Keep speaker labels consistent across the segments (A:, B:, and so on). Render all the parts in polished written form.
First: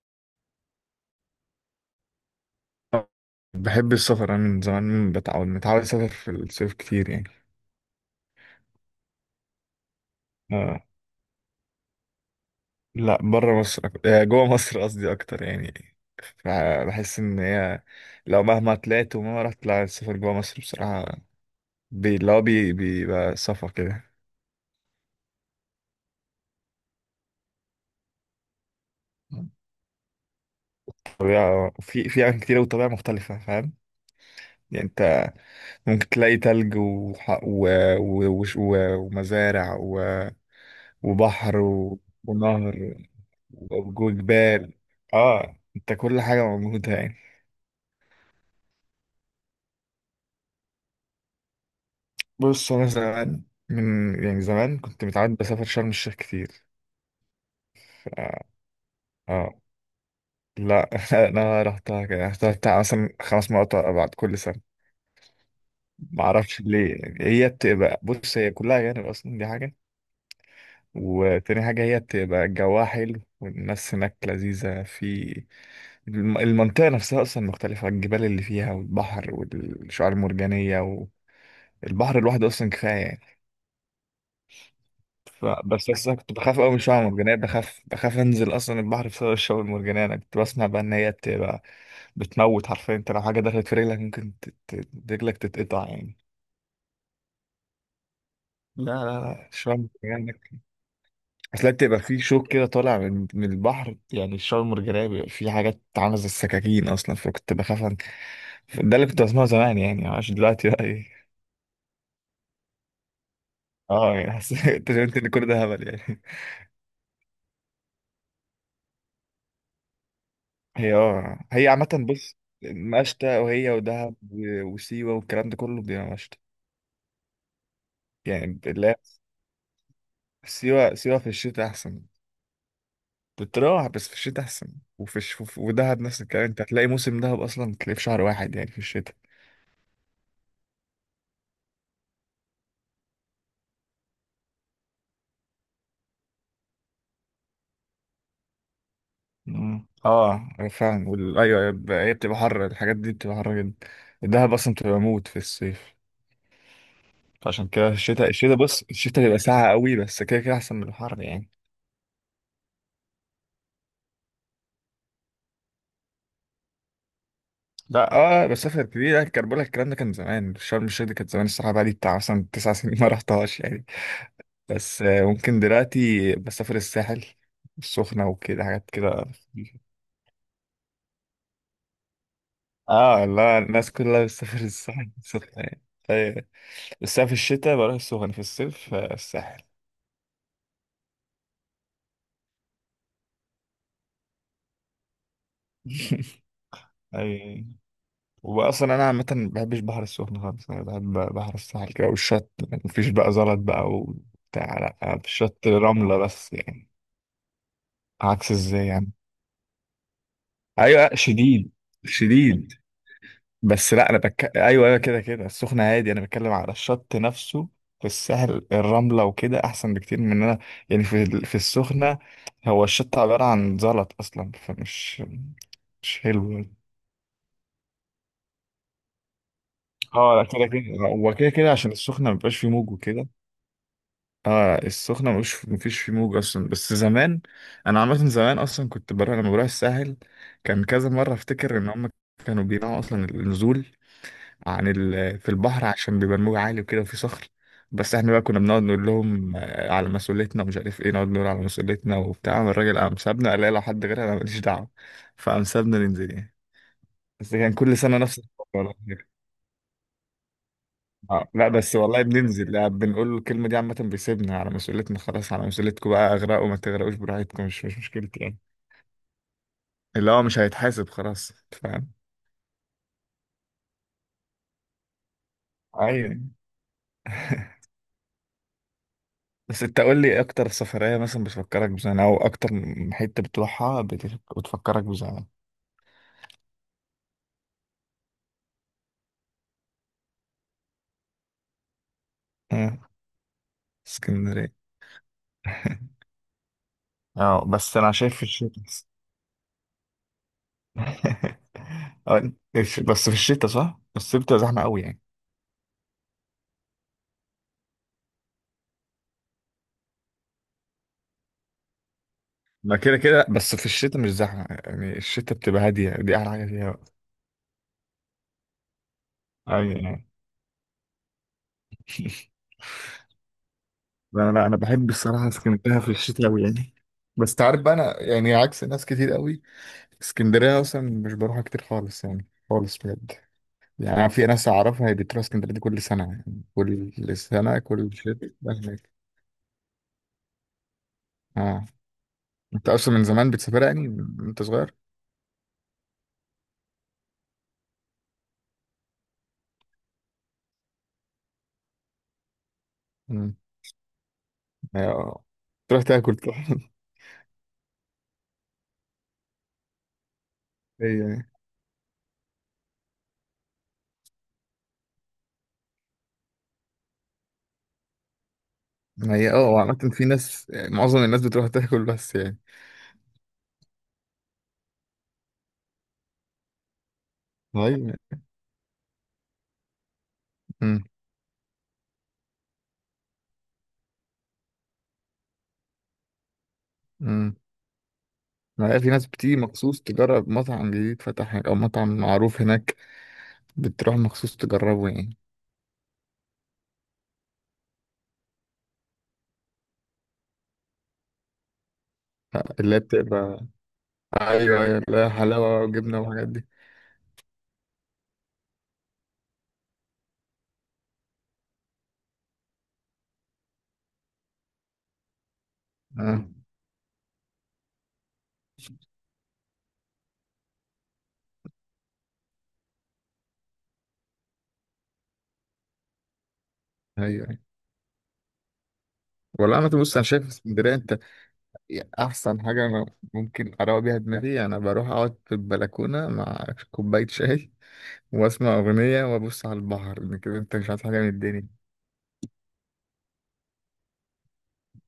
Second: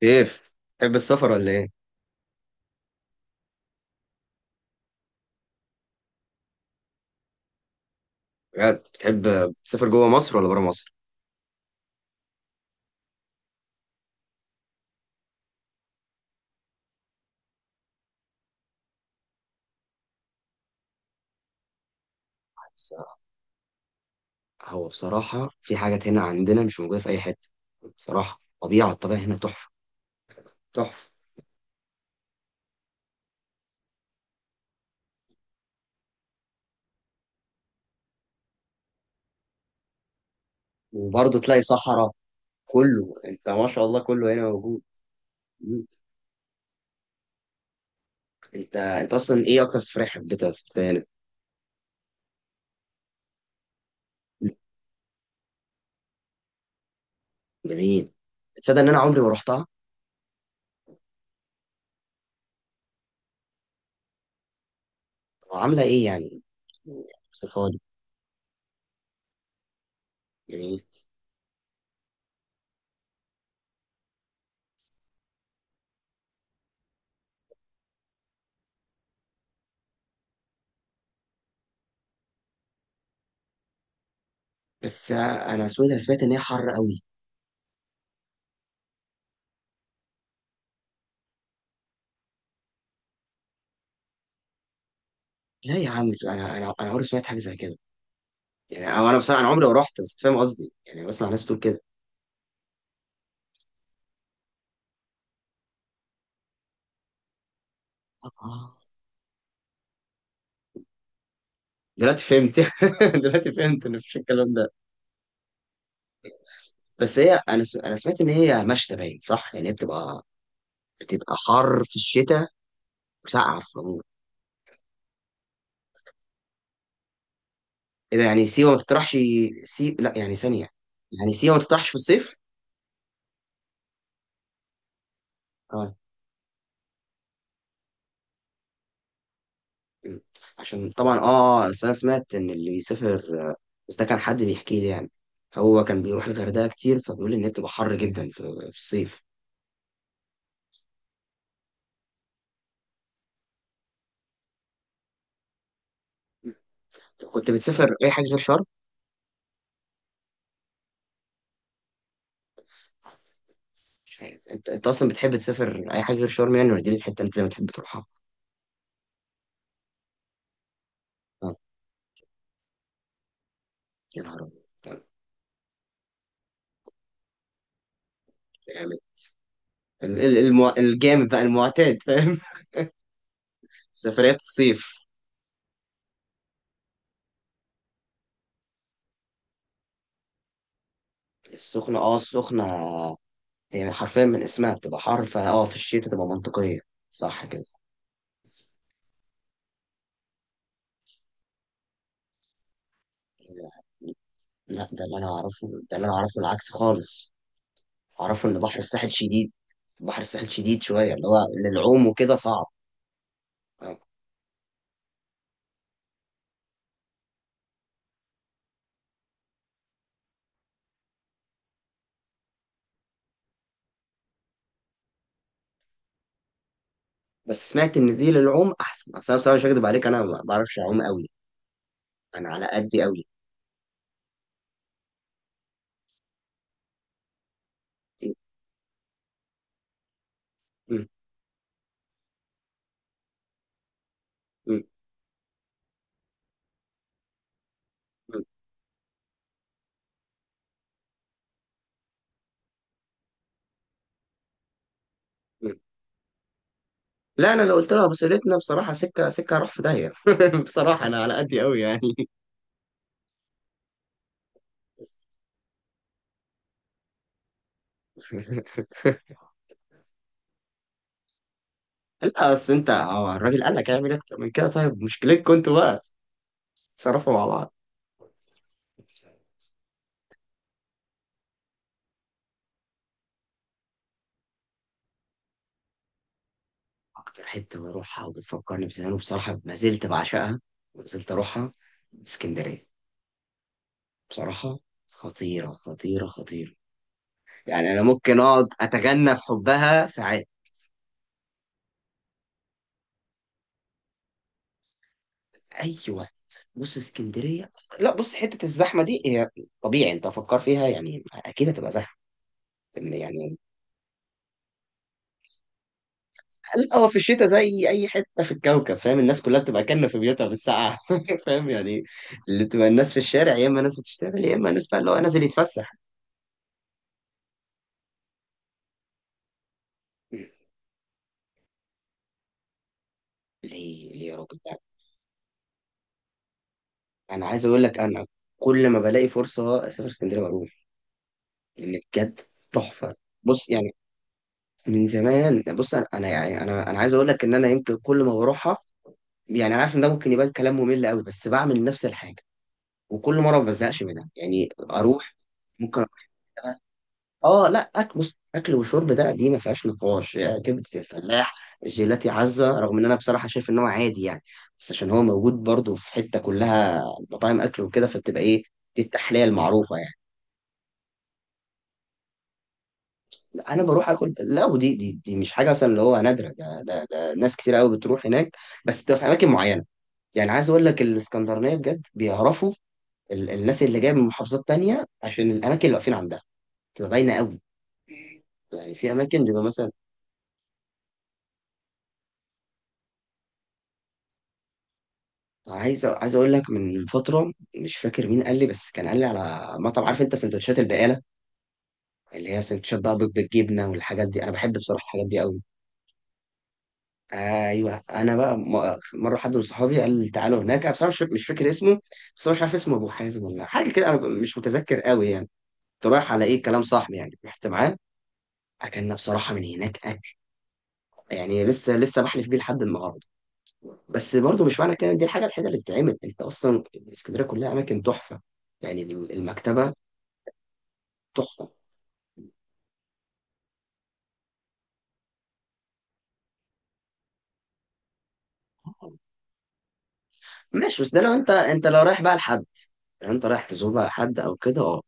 A: كيف بتحب السفر ولا ايه؟
B: بحب السفر انا من زمان متعود اسافر في الصيف كتير يعني.
A: بجد بتحب تسافر جوه مصر ولا بره
B: آه.
A: مصر؟
B: لا بره مصر جوه مصر قصدي اكتر يعني. بحس ان هي لو مهما طلعت ومهما رحت لا السفر جوه مصر بصراحة بي... اللي هو بي...
A: بس
B: بيبقى صفا كده.
A: هو بصراحة في حاجات هنا عندنا مش موجودة في أي حتة، بصراحة طبيعة الطبيعة هنا تحفة تحفة.
B: طبيعة في أماكن كتير وطبيعة مختلفة فاهم. يعني انت ممكن تلاقي تلج وح... و... و... و... و... ومزارع
A: وبرضه
B: وبحر
A: تلاقي صحراء.
B: ونهر
A: كله أنت ما شاء الله كله هنا
B: وجبال.
A: موجود.
B: اه
A: مم.
B: انت كل حاجة موجودة يعني.
A: أنت أصلا إيه أكتر سفرية حبيتها سافرتها هنا؟
B: بص انا زمان، من يعني
A: مم.
B: زمان كنت متعود بسافر شرم الشيخ كتير
A: جميل.
B: ف...
A: تصدق إن أنا عمري ما
B: اه
A: رحتها؟
B: لا انا رحتها كده يعني، رحتها بتاع مثلا 5 مرات بعد كل سنة.
A: طب عاملة إيه
B: ما
A: يعني؟
B: اعرفش ليه يعني، هي
A: اوصفها لي.
B: بتبقى بص هي كلها أجانب اصلا، دي حاجة.
A: جميل.
B: وتاني حاجة هي بتبقى جواها حلو والناس هناك لذيذة في المنطقة نفسها، أصلا مختلفة، الجبال اللي فيها والبحر والشعاب المرجانية. والبحر لوحده أصلا كفاية يعني.
A: بس
B: ف-
A: أنا سويت
B: بس
A: أنا
B: بس انا
A: سمعت إن
B: كنت
A: هي
B: بخاف قوي
A: حر
B: من
A: قوي.
B: الشعاب المرجانيه، بخاف انزل اصلا البحر بسبب الشعاب المرجانيه. انا كنت بسمع بقى ان هي بتبقى بتموت حرفيا. انت لو حاجه دخلت في رجلك ممكن رجلك
A: لا
B: تتقطع
A: يا عم،
B: يعني.
A: أنا عمري ما سمعت حاجة زي كده.
B: لا
A: يعني هو انا
B: لا
A: بصراحه انا
B: لا.
A: عمري ما
B: الشعاب
A: رحت، بس
B: المرجانيه
A: فاهم
B: هناك-
A: قصدي، يعني بسمع ناس بتقول
B: اصل هي
A: كده.
B: بتبقى في شوك كده طالع من البحر. يعني الشعاب المرجانيه بيبقى في حاجات عامله زي السكاكين اصلا،
A: آه.
B: ده اللي كنت بسمعه زمان يعني، عشان دلوقتي بقى ايه.
A: دلوقتي فهمت. دلوقتي فهمت ان
B: اه
A: مفيش
B: يعني
A: الكلام
B: حسيت
A: ده.
B: اكتشفت ان كل ده هبل يعني.
A: بس هي انا سمعت ان هي مشتى باين صح، يعني هي بتبقى
B: هي
A: بتبقى
B: اه هي
A: حر
B: عامة
A: في
B: بص،
A: الشتاء
B: مشتى
A: وسقعه في
B: وهي
A: العموم.
B: ودهب وسيوة والكلام ده كله بيبقى مشتى.
A: ايه ده؟ يعني
B: يعني
A: سيوه ما
B: لا،
A: تطرحش؟ لا يعني ثانيه.
B: سيوة سيوة في
A: يعني سيوه ما
B: الشتاء
A: تطرحش في
B: أحسن.
A: الصيف؟
B: بتروح بس في الشتاء أحسن.
A: اه.
B: ودهب نفس الكلام. أنت هتلاقي موسم دهب أصلا تلاقيه في شهر واحد يعني، في الشتاء.
A: م. عشان طبعا اه، بس انا سمعت ان اللي بيسافر، بس ده كان حد بيحكي لي يعني. هو كان بيروح الغردقه كتير فبيقول ان هي بتبقى حر جدا في الصيف.
B: مم. اه فاهم أيوه أيوة، هي بتبقى حر. الحاجات دي بتبقى حر جدا. الدهب أصلا بتبقى موت في الصيف.
A: كنت
B: فعشان كده
A: بتسافر اي حاجه
B: الشتاء
A: غير
B: الشتاء
A: شرم؟
B: بص الشتاء بيبقى ساقع قوي. بس كده كده أحسن من الحر يعني.
A: مش عارف انت اصلا بتحب تسافر اي حاجه غير شرم يعني ولا دي الحته اللي انت دايما بتحب تروحها؟
B: لا اه مسافة قد ايه. لا الكربلة، الكلام ده كان زمان. شرم الشيخ دي كانت زمان
A: اه،
B: الصراحة، بقالي بتاع مثلا 9 سنين ما رحتهاش يعني.
A: يا نهار ابيض!
B: بس
A: طب.
B: ممكن دلوقتي بسافر الساحل السخنة وكده حاجات
A: جامد.
B: كده.
A: الجامد بقى المعتاد، فاهم؟
B: اه لا، الناس كلها
A: سفريات
B: بتسافر
A: الصيف.
B: الساحل السخنة يعني. أيوة. بس أنا في الشتاء بروح السخنة، في الصيف الساحل.
A: السخنه، اه السخنه هي حرفيا من اسمها بتبقى حر، فاه في الشتاء تبقى منطقيه، صح كده؟
B: أي. وأصلا أنا عامة ما بحبش بحر السخنة خالص. أنا بحب بحر الساحل كده والشط. مفيش بقى زلط بقى وبتاع،
A: لا ده اللي
B: لا في
A: انا
B: الشط
A: اعرفه، ده اللي انا
B: رملة
A: اعرفه
B: بس
A: العكس
B: يعني.
A: خالص، اعرفه
B: عكس
A: ان بحر
B: ازاي
A: الساحل
B: يعني؟
A: شديد. بحر الساحل شديد شويه
B: ايوه
A: اللي هو
B: شديد
A: للعوم وكده صعب.
B: شديد. بس
A: اه.
B: لا انا ايوه ايوه، كده كده. السخنه هادي، انا بتكلم على الشط نفسه. في السهل الرمله وكده احسن بكتير من إن انا يعني في السخنه. هو الشط عباره عن زلط اصلا، فمش مش حلو يعني.
A: بس سمعت ان دي للعوم احسن، اصل انا بصراحه مش هكدب عليك انا
B: اه
A: ما
B: لا كده
A: بعرفش
B: كده،
A: اعوم قوي،
B: هو كده كده عشان السخنه
A: انا
B: مبيبقاش
A: على
B: فيه موج
A: قدي قوي.
B: وكده. اه السخنه مش مفيش فيه موج اصلا. بس زمان، انا عامه
A: م-
B: زمان اصلا كنت بروح، لما بروح الساحل كان
A: م-
B: كذا مره افتكر ان هم كانوا بيمنعوا اصلا النزول
A: م-
B: في البحر، عشان بيبقى الموج عالي وكده وفي صخر. بس احنا
A: م.
B: بقى كنا بنقعد نقول لهم على مسؤوليتنا ومش عارف ايه. نقعد نقول على مسؤوليتنا وبتاع، قام الراجل قام سابنا، قال لي لو حد غيرها انا ماليش دعوه. فقام
A: م.
B: سابنا ننزل يعني. بس
A: لا انا
B: كان
A: لو قلت
B: كل
A: لها
B: سنه نفس
A: بصيرتنا
B: الحوار
A: بصراحه
B: والله.
A: سكه سكه هروح في داهيه بصراحه انا على قدي
B: لا
A: قوي
B: بس
A: يعني.
B: والله بننزل، بنقول له الكلمه دي عامه، بيسيبنا على مسؤوليتنا. خلاص على مسؤوليتكم بقى، اغرقوا ما تغرقوش براحتكم، مش مشكلتي يعني. اللي هو مش هيتحاسب خلاص، أنت فاهم.
A: لا اصل انت، هو الراجل قال لك هيعمل اكتر من كده؟ طيب مشكلتكم انتوا بقى،
B: ايوه،
A: تصرفوا مع بعض.
B: بس انت قول لي اكتر سفرية مثلا بتفكرك بزمان، او اكتر حتة بتروحها بتفكرك بزمان.
A: اكتر حته بروحها وبتفكرني بزمان وبصراحه ما زلت بعشقها وما زلت اروحها، اسكندريه.
B: اه اسكندرية.
A: بصراحه خطيره خطيره خطيره.
B: اه
A: يعني
B: بس
A: انا
B: انا شايف
A: ممكن
B: في
A: اقعد
B: الشتاء بس.
A: اتغنى بحبها ساعات.
B: بس في الشتاء صح. بس الصيف بتبقى زحمة قوي يعني.
A: اي وقت بص اسكندريه. لا بص، حته الزحمه دي هي طبيعي، انت فكر فيها يعني اكيد هتبقى زحمه.
B: ما
A: إن
B: كده كده،
A: يعني،
B: بس في الشتاء مش زحمة يعني. الشتاء بتبقى هادية، دي احلى حاجة فيها
A: لا
B: بقى.
A: هو في الشتاء زي اي حته في الكوكب فاهم، الناس كلها بتبقى
B: ايوه
A: كانه في
B: يعني.
A: بيوتها بالساعه فاهم يعني؟ اللي بتبقى الناس في الشارع يا اما ناس بتشتغل
B: انا
A: يا
B: لا
A: اما
B: انا
A: ناس بقى اللي
B: بحب
A: هو نازل
B: الصراحة
A: يتفسح.
B: اسكندرية في الشتاء قوي يعني. بس تعرف بقى انا يعني عكس ناس كتير قوي.
A: ليه؟
B: اسكندرية اصلا مش بروحها كتير خالص يعني، خالص بجد. يعني
A: ليه
B: أنا
A: يا
B: في
A: راجل
B: ناس
A: ده؟
B: أعرفها، هي بتروح اسكندرية دي كل سنة، يعني كل
A: انا عايز
B: سنة
A: اقول لك
B: كل
A: انا
B: شتاء بقى
A: كل ما
B: هناك.
A: بلاقي فرصه اسافر اسكندريه بروح،
B: آه.
A: لان بجد
B: أنت أصلا
A: تحفه.
B: من زمان
A: بص
B: بتسافرها
A: يعني
B: يعني، أنت صغير؟
A: من زمان، بص انا، أنا يعني انا انا عايز اقول لك ان انا يمكن كل ما بروحها، يعني انا عارف ان ده ممكن يبان كلام ممل قوي، بس بعمل نفس الحاجه وكل
B: مم.
A: مره ما بزهقش منها يعني
B: هي
A: اروح.
B: آه.
A: ممكن
B: تروح
A: أروح-
B: تاكل طبعا.
A: اه لا اكل، بص اكل وشرب ده، دي ما فيهاش نقاش يا كبده
B: هي يعني.
A: الفلاح. جيلاتي عزه، رغم ان انا بصراحه شايف ان هو عادي يعني، بس عشان هو موجود برضه في حته كلها مطاعم اكل وكده فبتبقى ايه؟ دي
B: ما
A: التحليه
B: هي
A: المعروفه
B: وعامة
A: يعني.
B: في ناس يعني، معظم الناس بتروح تاكل بس يعني.
A: لا انا بروح اكل، لا ودي دي مش حاجه مثلا اللي هو نادره، ده ناس كتير قوي
B: طيب
A: بتروح
B: يعني،
A: هناك، بس بتبقى في اماكن معينه. يعني عايز اقول لك
B: مم.
A: الاسكندرانيه بجد بيعرفوا الناس اللي جايه من محافظات تانية عشان الاماكن اللي واقفين عندها تبقى باينه
B: مم.
A: قوي. يعني
B: ما هي في
A: في
B: ناس
A: اماكن
B: بتيجي
A: بيبقى مثلا،
B: مخصوص تجرب مطعم جديد فتح هناك، أو مطعم معروف هناك، بتروح مخصوص تجربه يعني.
A: عايز اقول لك من فتره مش فاكر مين قال لي، بس كان قال لي على مطعم. عارف انت سندوتشات البقاله اللي هي
B: اللي
A: سندوتشات
B: هي
A: بقى بيض
B: بتبقى،
A: بالجبنه والحاجات دي؟ انا بحب
B: أيوه أيوه،
A: بصراحه الحاجات
B: لا
A: دي قوي.
B: حلاوة وجبنة وحاجات دي.
A: ايوه انا بقى مره حد من صحابي قال لي تعالوا هناك. انا بصراحه مش فاكر اسمه، بس هو مش عارف اسمه ابو حازم ولا حاجه كده، انا مش متذكر قوي يعني. كنت رايح على
B: آه.
A: ايه كلام صاحبي، يعني رحت معاه. اكلنا بصراحه من هناك اكل يعني لسه لسه بحلف بيه لحد النهارده. بس برضو مش معنى كده إن دي الحاجه الوحيده اللي تتعمل، انت اصلا اسكندريه
B: أيوه.
A: كلها اماكن تحفه، يعني
B: والله عامة
A: المكتبه
B: بص، أنا شايف اسكندرية أنت
A: تحفه.
B: أحسن حاجة. أنا ممكن أروق بيها دماغي، أنا بروح أقعد في البلكونة مع كوباية شاي وأسمع أغنية وأبص على البحر، إن كده أنت مش
A: ماشي،
B: عايز
A: بس ده
B: حاجة من
A: لو انت
B: الدنيا.
A: انت لو رايح بقى لحد، لو انت رايح تزور بقى حد او كده، اه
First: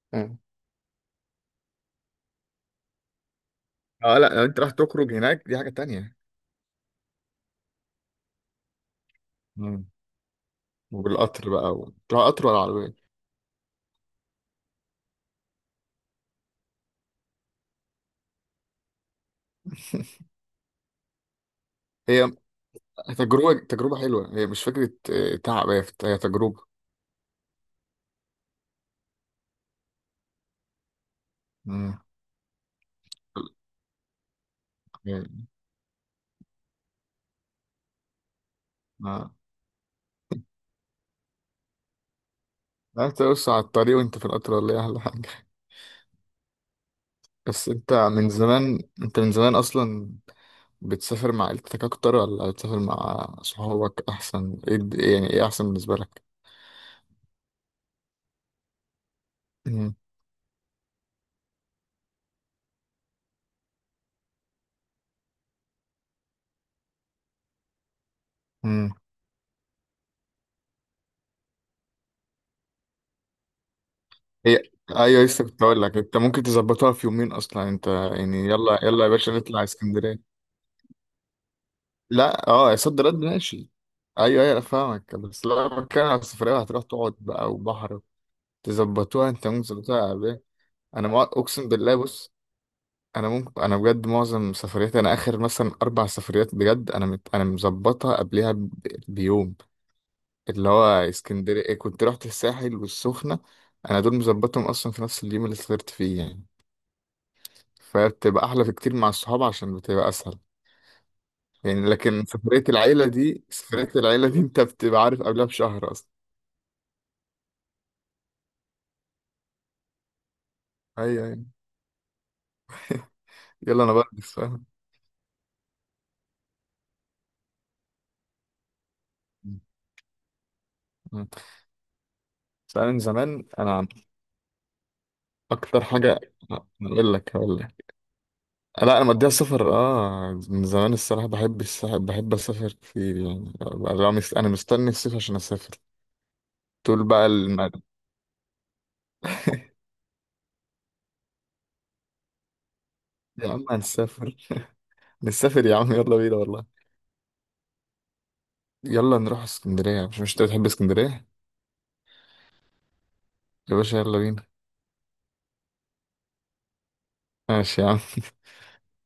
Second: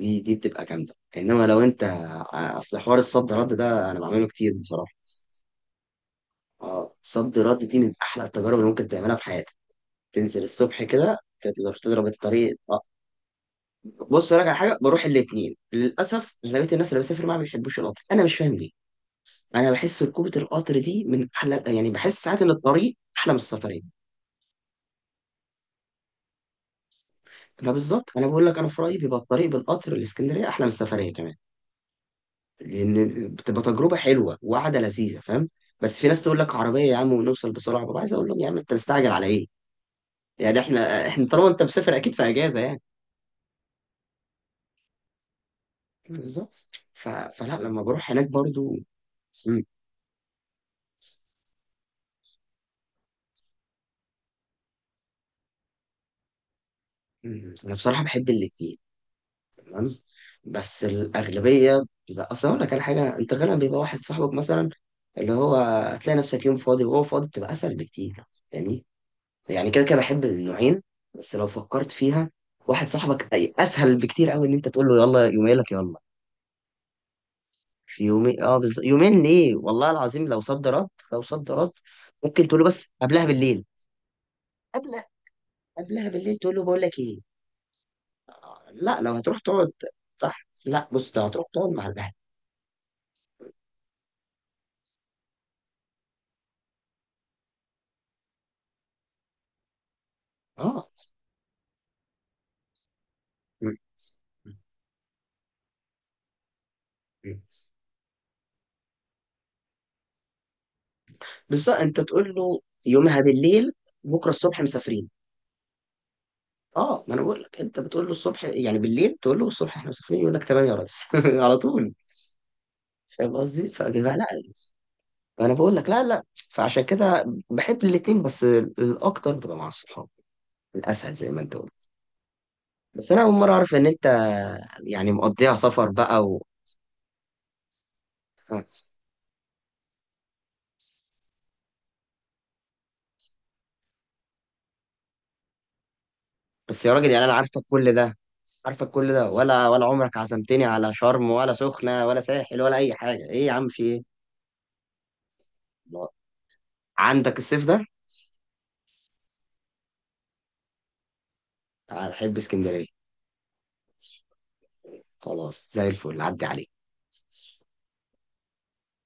A: دي
B: مم.
A: بتبقى جامده، انما لو انت، اصل حوار الصد رد ده انا
B: أه
A: بعمله
B: لأ، لو
A: كتير
B: أنت راح
A: بصراحه.
B: تخرج هناك دي حاجة تانية.
A: اه صد رد دي من احلى التجارب اللي ممكن تعملها في حياتك.
B: مم.
A: تنزل الصبح كده
B: وبالقطر بقى
A: تقدر تضرب
B: تروح قطر
A: الطريق،
B: ولا
A: اه.
B: عربية؟
A: بص أقول لك على حاجه، بروح الاثنين. للاسف اغلبيه الناس اللي بسافر معاها ما بيحبوش القطر، انا مش فاهم ليه. انا بحس ركوبه القطر دي من احلى، يعني بحس
B: هي
A: ساعات ان الطريق احلى من
B: تجربة
A: السفريه.
B: تجربة حلوة. هي مش فكرة تعب، هي هي تجربة.
A: فبالظبط انا بقول لك انا في رايي بيبقى الطريق بالقطر الاسكندريه احلى من السفريه كمان،
B: مم.
A: لان بتبقى تجربه حلوه وقعده لذيذه،
B: يعني
A: فاهم؟ بس في ناس تقول لك عربيه يا عم ونوصل بسرعه، ببقى عايز اقول لهم يا عم انت مستعجل على
B: ما
A: ايه؟ يعني احنا طالما انت مسافر اكيد في اجازه يعني.
B: لا، تقص على الطريق وانت في القطر، ولا ايه احلى حاجه؟
A: بالظبط. فلا
B: بس
A: لما
B: انت
A: بروح هناك
B: من
A: برضو.
B: زمان انت من زمان
A: مم.
B: اصلا بتسافر مع عيلتك اكتر ولا بتسافر مع صحابك احسن؟ ايه يعني، ايه احسن بالنسبه لك؟
A: مم. انا بصراحه بحب الاثنين.
B: امم
A: تمام، بس الأغلبية بيبقى، أصل أقول لك على حاجة، أنت غالبا بيبقى واحد صاحبك مثلا اللي هو هتلاقي نفسك يوم فاضي وهو فاضي، بتبقى أسهل بكتير يعني.
B: امم
A: يعني كده كده بحب النوعين، بس لو فكرت فيها واحد صاحبك أسهل بكتير أوي إن
B: هي
A: أنت تقول له
B: ايوه،
A: يلا
B: لسه
A: يومين
B: كنت
A: لك،
B: هقول
A: يلا.
B: لك انت ممكن تظبطها في يومين اصلا. انت
A: في يومين
B: يعني،
A: أه،
B: يلا يلا يا
A: يومين
B: باشا
A: ليه؟
B: نطلع
A: والله العظيم
B: اسكندريه.
A: لو صد رد لو صد رد ممكن
B: لا
A: تقول له،
B: اه، يا
A: بس
B: صد رد
A: قبلها بالليل.
B: ماشي. ايوه ايوه أنا
A: قبلها،
B: فاهمك، بس لا بتكلم
A: قبلها
B: على
A: بالليل تقول
B: السفريه،
A: له بقول
B: هتروح
A: لك
B: تقعد
A: إيه،
B: بقى وبحر.
A: آه لا لو
B: تظبطوها،
A: هتروح
B: انت ممكن
A: تقعد،
B: تظبطها على إيه؟
A: صح، لا
B: انا
A: بص لو هتروح
B: اقسم
A: تقعد مع
B: بالله
A: الأهل،
B: بص. انا بجد معظم سفرياتي، انا اخر مثلا 4 سفريات بجد انا انا مظبطها قبلها بيوم. اللي هو
A: أه.
B: اسكندرية كنت رحت الساحل والسخنة،
A: م-
B: أنا دول مظبطهم أصلا في نفس اليوم اللي سافرت فيه يعني.
A: م-
B: فبتبقى أحلى في كتير مع الصحاب عشان بتبقى أسهل.
A: بالظبط
B: يعني
A: انت
B: لكن
A: تقول له يومها بالليل
B: سفرية العيلة
A: بكره
B: دي
A: الصبح
B: أنت بتبقى
A: مسافرين.
B: عارف قبلها بشهر أصلا.
A: اه ما انا بقول لك انت بتقول له الصبح، يعني بالليل تقول له الصبح احنا مسافرين يقول لك تمام يا ريس
B: أيوه أيوه.
A: على طول، فاهم قصدي؟
B: يلا أنا
A: فبيبقى لا،
B: بلبس فاهم.
A: انا بقول لك لا لا، فعشان كده بحب الاتنين، بس الاكتر بتبقى مع الصحاب الاسهل زي ما انت قلت.
B: سألني
A: بس انا اول
B: زمان
A: مره اعرف
B: أنا
A: ان
B: عن
A: انت يعني مقضيها
B: أكتر
A: سفر
B: حاجة،
A: بقى
B: أقول لك هقول لك.
A: آه.
B: لا أنا مضيع سفر من زمان الصراحة. بحب السفر، بحب أسافر كتير يعني. أنا مستني الصيف عشان أسافر.
A: بس يا
B: طول
A: راجل يعني
B: بقى
A: انا عارفك كل ده، عارفك كل ده، ولا عمرك عزمتني على شرم ولا سخنه ولا ساحل ولا اي حاجه؟ ايه
B: يا
A: يا
B: عم
A: عم؟ في ايه؟
B: هنسافر. نسافر يا عم، يلا بينا والله.
A: عندك الصيف ده.
B: يلا نروح اسكندرية، مش انت بتحب اسكندرية؟
A: تعال، بحب اسكندرية،
B: يا باشا يلا بينا.
A: خلاص زي الفل عدي عليك.
B: ماشي يا عم.